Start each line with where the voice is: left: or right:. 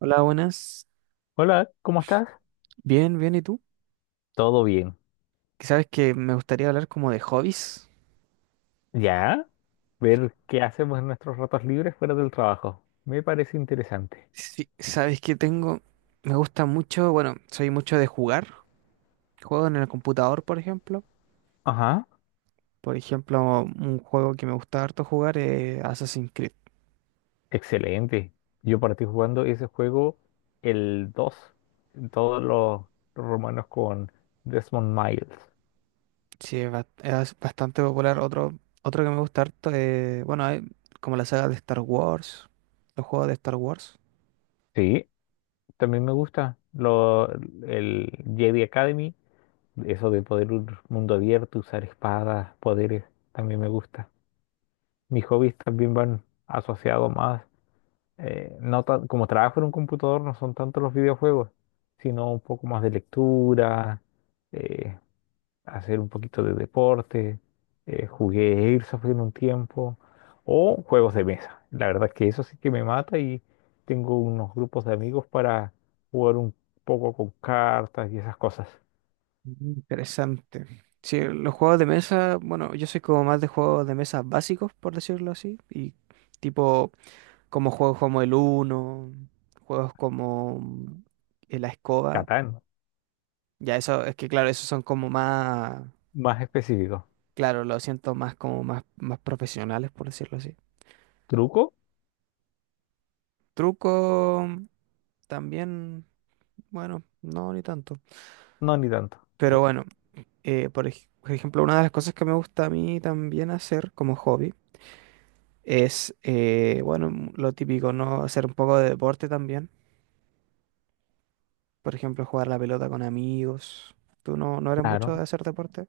right: Hola, buenas.
left: Hola, ¿cómo estás?
right: Bien, bien, ¿y tú?
left: Todo bien.
right: Que Sabes que me gustaría hablar como de hobbies.
left: Ya, ver qué hacemos en nuestros ratos libres fuera del trabajo. Me parece interesante.
right: Sí, sabes que tengo, me gusta mucho, bueno, soy mucho de jugar. Juego en el computador, por ejemplo.
left: Ajá,
right: Por ejemplo, un juego que me gusta harto jugar es Assassin's Creed.
left: excelente. Yo partí jugando ese juego el 2, todos los romanos con Desmond Miles.
right: Sí, es, es bastante popular. Otro, otro que me gusta harto es, bueno, hay como la saga de Star Wars, los juegos de Star Wars.
left: Sí, también me gusta el Jedi Academy, eso de poder un mundo abierto, usar espadas, poderes, también me gusta. Mis hobbies también van asociados más no como trabajo en un computador no son tanto los videojuegos, sino un poco más de lectura, eh, hacer un poquito de deporte, jugué Airsoft en un tiempo, o juegos de mesa. La verdad es que eso sí que me mata y tengo unos grupos de amigos para jugar un poco con cartas y esas cosas.
right: Interesante. Sí, los juegos de mesa, bueno, yo soy como más de juegos de mesa básicos, por decirlo así, y tipo como juegos como el Uno, juegos como la escoba.
left: Catán,
right: Ya eso, es que claro, esos son como más,
left: más específico.
right: claro, lo siento más como más, más profesionales, por decirlo así.
left: ¿Truco?
right: Truco también, bueno, no ni tanto.
left: No, ni tanto.
right: Pero
left: Ya,
right: bueno, por por ejemplo, una de las cosas que me gusta a mí también hacer como hobby es, bueno, lo típico, ¿no? Hacer un poco de deporte también. Por ejemplo, jugar la pelota con amigos. ¿Tú no eres mucho de
left: claro.
right: hacer deporte?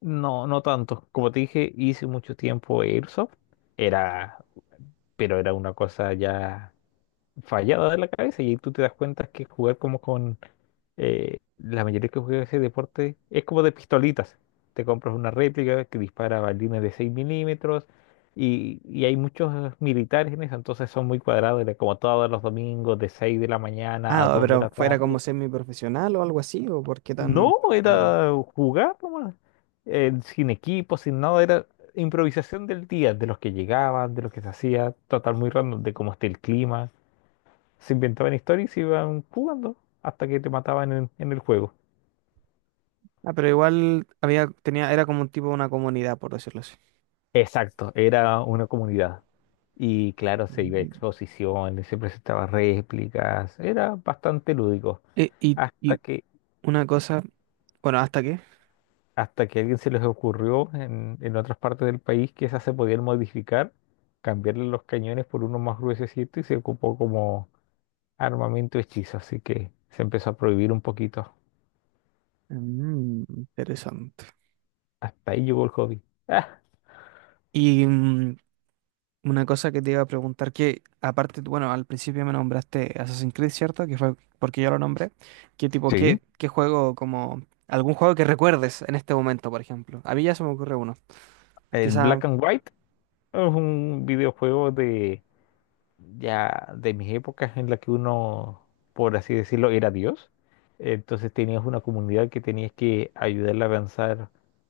left: No, no tanto. Como te dije, hice mucho tiempo Airsoft. Era pero era una cosa ya fallada de la cabeza y ahí tú te das cuenta que jugar como con la mayoría que juega ese deporte es como de pistolitas. Te compras una réplica que dispara balines de 6 milímetros y hay muchos militares en eso, entonces son muy cuadrados, era como todos los domingos de 6 de la mañana a
right: Ah,
left: 2 de
right: pero
left: la
right: fuera como
left: tarde.
right: semiprofesional o algo así, ¿o por qué tan
left: No,
right: cuadrado?
left: era jugar nomás, sin equipo, sin nada, era improvisación del día, de los que llegaban, de los que se hacía, total muy random, de cómo esté el clima. Se inventaban historias y iban jugando hasta que te mataban en el juego.
right: Ah, pero igual había, tenía, era como un tipo de una comunidad, por decirlo así.
left: Exacto, era una comunidad. Y claro, se iba a
right: Mm.
left: exposiciones, se presentaban réplicas, era bastante lúdico. Hasta
right: Y
left: que,
right: una cosa, bueno, ¿hasta qué?
left: hasta que a alguien se les ocurrió en otras partes del país que esas se podían modificar, cambiarle los cañones por uno más gruesecito y se ocupó como armamento hechizo. Así que se empezó a prohibir un poquito.
right: Mm, interesante.
left: Hasta ahí llegó el hobby. Ah,
right: Y una cosa que te iba a preguntar, que aparte, bueno, al principio me nombraste Assassin's Creed, ¿cierto? Que fue porque yo lo nombré. ¿Qué tipo,
left: sí.
right: qué, qué juego, como algún juego que recuerdes en este momento, por ejemplo? A mí ya se me ocurre uno.
left: El
right: Quizá
left: black and white es un videojuego de ya de mis épocas en la que uno, por así decirlo, era Dios. Entonces tenías una comunidad que tenías que ayudarla a avanzar,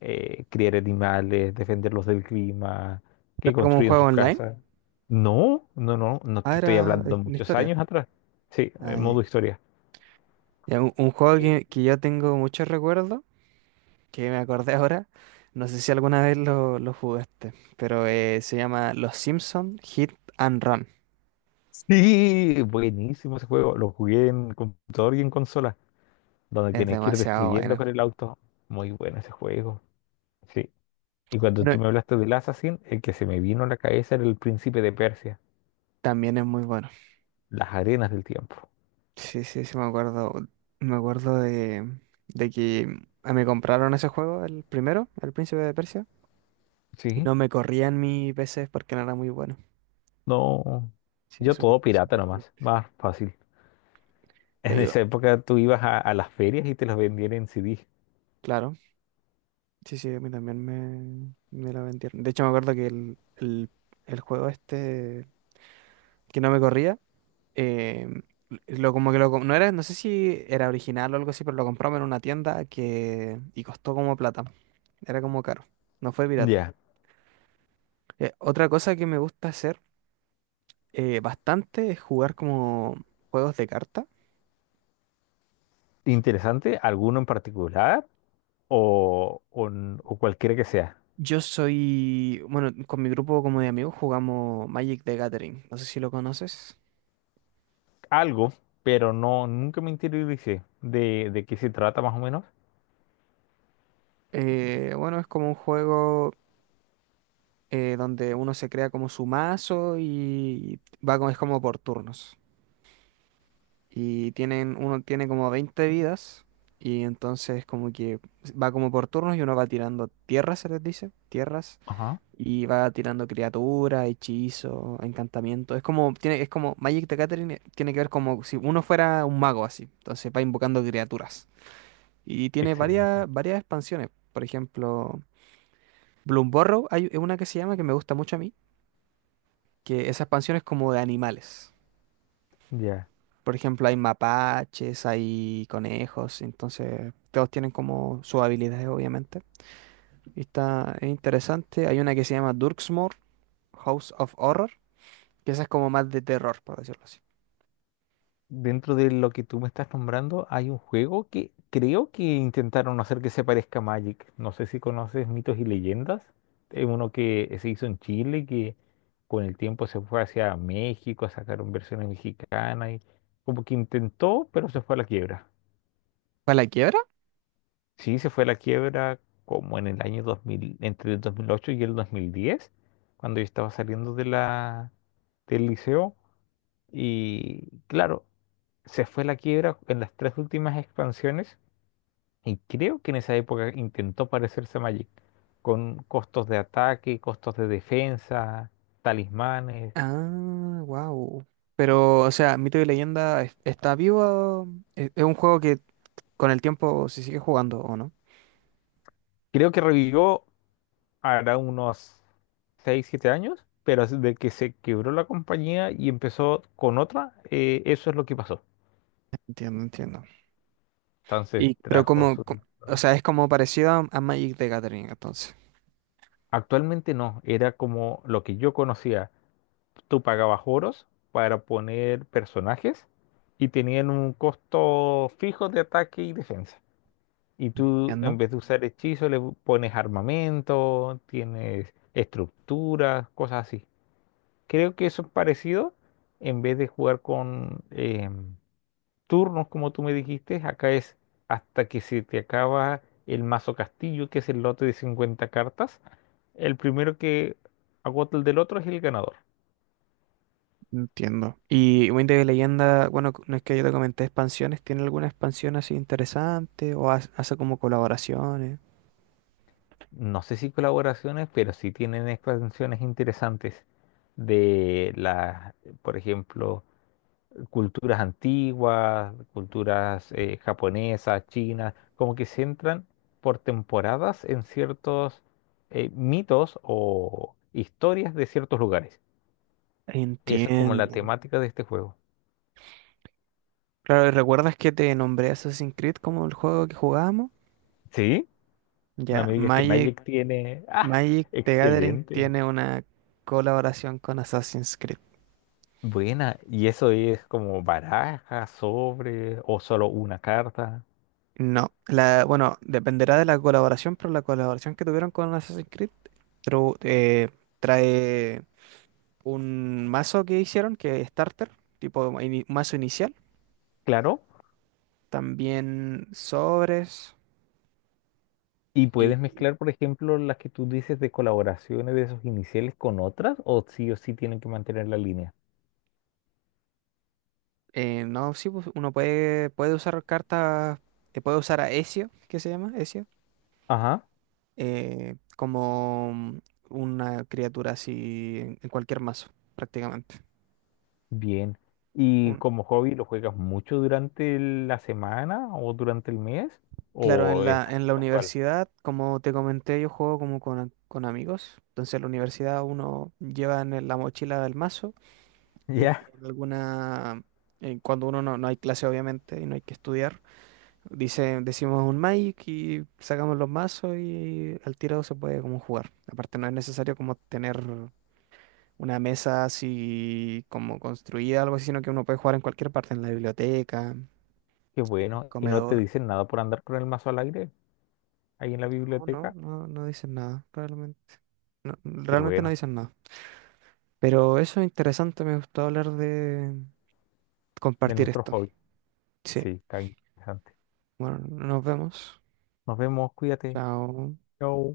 left: criar animales, defenderlos del clima,
right: era
left: que
right: como un
left: construyan
right: juego
left: sus
right: online.
left: casas. No, te
right: Ah,
left: estoy
right: era
left: hablando
right: una
left: muchos
right: historia.
left: años atrás. Sí, en modo
right: Ay,
left: historia.
right: ya, un juego
left: Eh,
right: que yo tengo muchos recuerdos, que me acordé ahora. No sé si alguna vez lo jugaste, pero se llama Los Simpson Hit and Run.
left: Sí, buenísimo ese juego. Lo jugué en computador y en consola, donde
right: Es
left: tenías que ir
right: demasiado
left: destruyendo
right: bueno.
left: con el auto. Muy bueno ese juego. Sí. Y cuando tú
right: Bueno,
left: me hablaste del Assassin, el que se me vino a la cabeza era el príncipe de Persia,
right: también es muy bueno.
left: las arenas del tiempo.
right: Sí, sí, sí, me acuerdo. Me acuerdo de que me compraron ese juego, el primero, El Príncipe de Persia, y
left: Sí.
right: no me corrían mi PC porque no era muy bueno.
left: No,
right: Sí,
left: yo
right: súper,
left: todo pirata
right: súper
left: nomás,
right: triste.
left: más fácil.
right: Y ahí,
left: En
right: digo,
left: esa época tú ibas a las ferias y te los vendían en CD.
right: claro, sí, sí, a mí también me la vendieron. De hecho, me acuerdo que el juego este que no me corría, eh, lo como que lo, no era, no sé si era original o algo así, pero lo compramos en una tienda que, y costó como plata. Era como caro. No fue pirata.
left: Ya.
right: Otra cosa que me gusta hacer bastante es jugar como juegos de carta.
left: Interesante, alguno en particular o o cualquiera que sea.
right: Yo soy, bueno, con mi grupo como de amigos jugamos Magic the Gathering. No sé si lo conoces.
left: Algo, pero no, nunca me interioricé de qué se trata más o menos.
right: Bueno, es como un juego donde uno se crea como su mazo y va como, es como por turnos. Y tienen, uno tiene como 20 vidas y entonces como que va como por turnos y uno va tirando tierras, se les dice, tierras.
left: Ajá.
right: Y va tirando criaturas, hechizos, encantamientos. Es como, tiene, es como Magic the Gathering tiene que ver como si uno fuera un mago así. Entonces va invocando criaturas. Y tiene varias,
left: Excelente.
right: varias expansiones. Por ejemplo, Bloomburrow hay una que se llama que me gusta mucho a mí, que esa expansión es como de animales.
left: Ya.
right: Por ejemplo, hay mapaches, hay conejos, entonces todos tienen como sus habilidades, obviamente. Y está es interesante. Hay una que se llama Durksmore, House of Horror, que esa es como más de terror, por decirlo así.
left: Dentro de lo que tú me estás nombrando, hay un juego que creo que intentaron hacer que se parezca a Magic. No sé si conoces Mitos y Leyendas. Es uno que se hizo en Chile, que con el tiempo se fue hacia México, sacaron versiones mexicanas y como que intentó, pero se fue a la quiebra.
right: ¿Para la quiebra?
left: Sí, se fue a la quiebra como en el año 2000, entre el 2008 y el 2010, cuando yo estaba saliendo de del liceo. Y claro, se fue a la quiebra en las tres últimas expansiones y creo que en esa época intentó parecerse a Magic, con costos de ataque, costos de defensa, talismanes.
right: Ah, wow. Pero, o sea, Mito y Leyenda está vivo. Es un juego que con el tiempo se sigue jugando, ¿o no?
left: Creo que revivió hará unos 6 7 años, pero desde que se quebró la compañía y empezó con otra, eso es lo que pasó.
right: Entiendo, entiendo.
left: Entonces
right: Y pero
left: trajo
right: como,
left: su...
right: o sea, es como parecido a Magic the Gathering, entonces.
left: Actualmente no, era como lo que yo conocía, tú pagabas oros para poner personajes y tenían un costo fijo de ataque y defensa. Y tú, en
right: Entiendo.
left: vez de usar hechizos, le pones armamento, tienes estructuras, cosas así. Creo que eso es parecido. En vez de jugar con turnos, como tú me dijiste, acá es hasta que se te acaba el mazo castillo, que es el lote de 50 cartas. El primero que agota el del otro es el ganador.
right: Entiendo. Y Mito y Leyenda, bueno, no es que yo te comenté expansiones, ¿tiene alguna expansión así interesante? ¿O hace como colaboraciones?
left: No sé si colaboraciones, pero sí tienen expansiones interesantes de las, por ejemplo, culturas antiguas, culturas japonesas, chinas, como que se entran por temporadas en ciertos mitos o historias de ciertos lugares. Y esa es como la mm,
right: Entiendo.
left: temática de este juego.
right: Claro, ¿y recuerdas que te nombré Assassin's Creed como el juego que jugábamos?
left: ¿Sí? No
right: Ya,
left: me digas que
right: Magic.
left: Magic tiene... ¡Ah!
right: Magic
left: Mm,
right: the Gathering
left: excelente.
right: tiene una colaboración con Assassin's Creed.
left: Buena, ¿y eso es como baraja, sobre o solo una carta?
right: No, la, bueno, dependerá de la colaboración, pero la colaboración que tuvieron con Assassin's Creed tru- eh, trae un mazo que hicieron, que es starter, tipo mazo inicial,
left: Claro,
right: también sobres
left: y puedes
right: y
left: mezclar, por ejemplo, las que tú dices de colaboraciones de esos iniciales con otras, o sí tienen que mantener la línea.
right: no, sí, pues, uno puede, puede usar cartas, puede usar a Ezio, ¿que se llama? Ezio
left: Ajá,
right: como una criatura así en cualquier mazo, prácticamente.
left: bien. ¿Y
right: Un-
left: como hobby lo juegas mucho durante la semana o durante el mes?
right: claro,
left: ¿O es
right: en la
left: casual?
right: universidad, como te comenté, yo juego como con amigos. Entonces en la universidad uno lleva en la mochila del mazo y
left: Ya,
right: en alguna... cuando uno no, no hay clase, obviamente, y no hay que estudiar, dice, decimos un Magic y sacamos los mazos y al tiro se puede como jugar. Aparte, no es necesario como tener una mesa así como construida, algo así, sino que uno puede jugar en cualquier parte, en la biblioteca,
left: qué bueno. ¿Y no te
right: comedor.
left: dicen nada por andar con el mazo al aire ahí en la
right: No, no,
left: biblioteca?
right: no, no dicen nada, realmente. No,
left: Qué
right: realmente no
left: bueno,
right: dicen nada. Pero eso es interesante, me gustó hablar de
left: de
right: compartir
left: nuestros
right: esto.
left: hobbies.
right: Sí,
left: Sí, está interesante.
right: bueno, nos vemos.
left: Nos vemos, cuídate.
right: Chao.
left: Yo.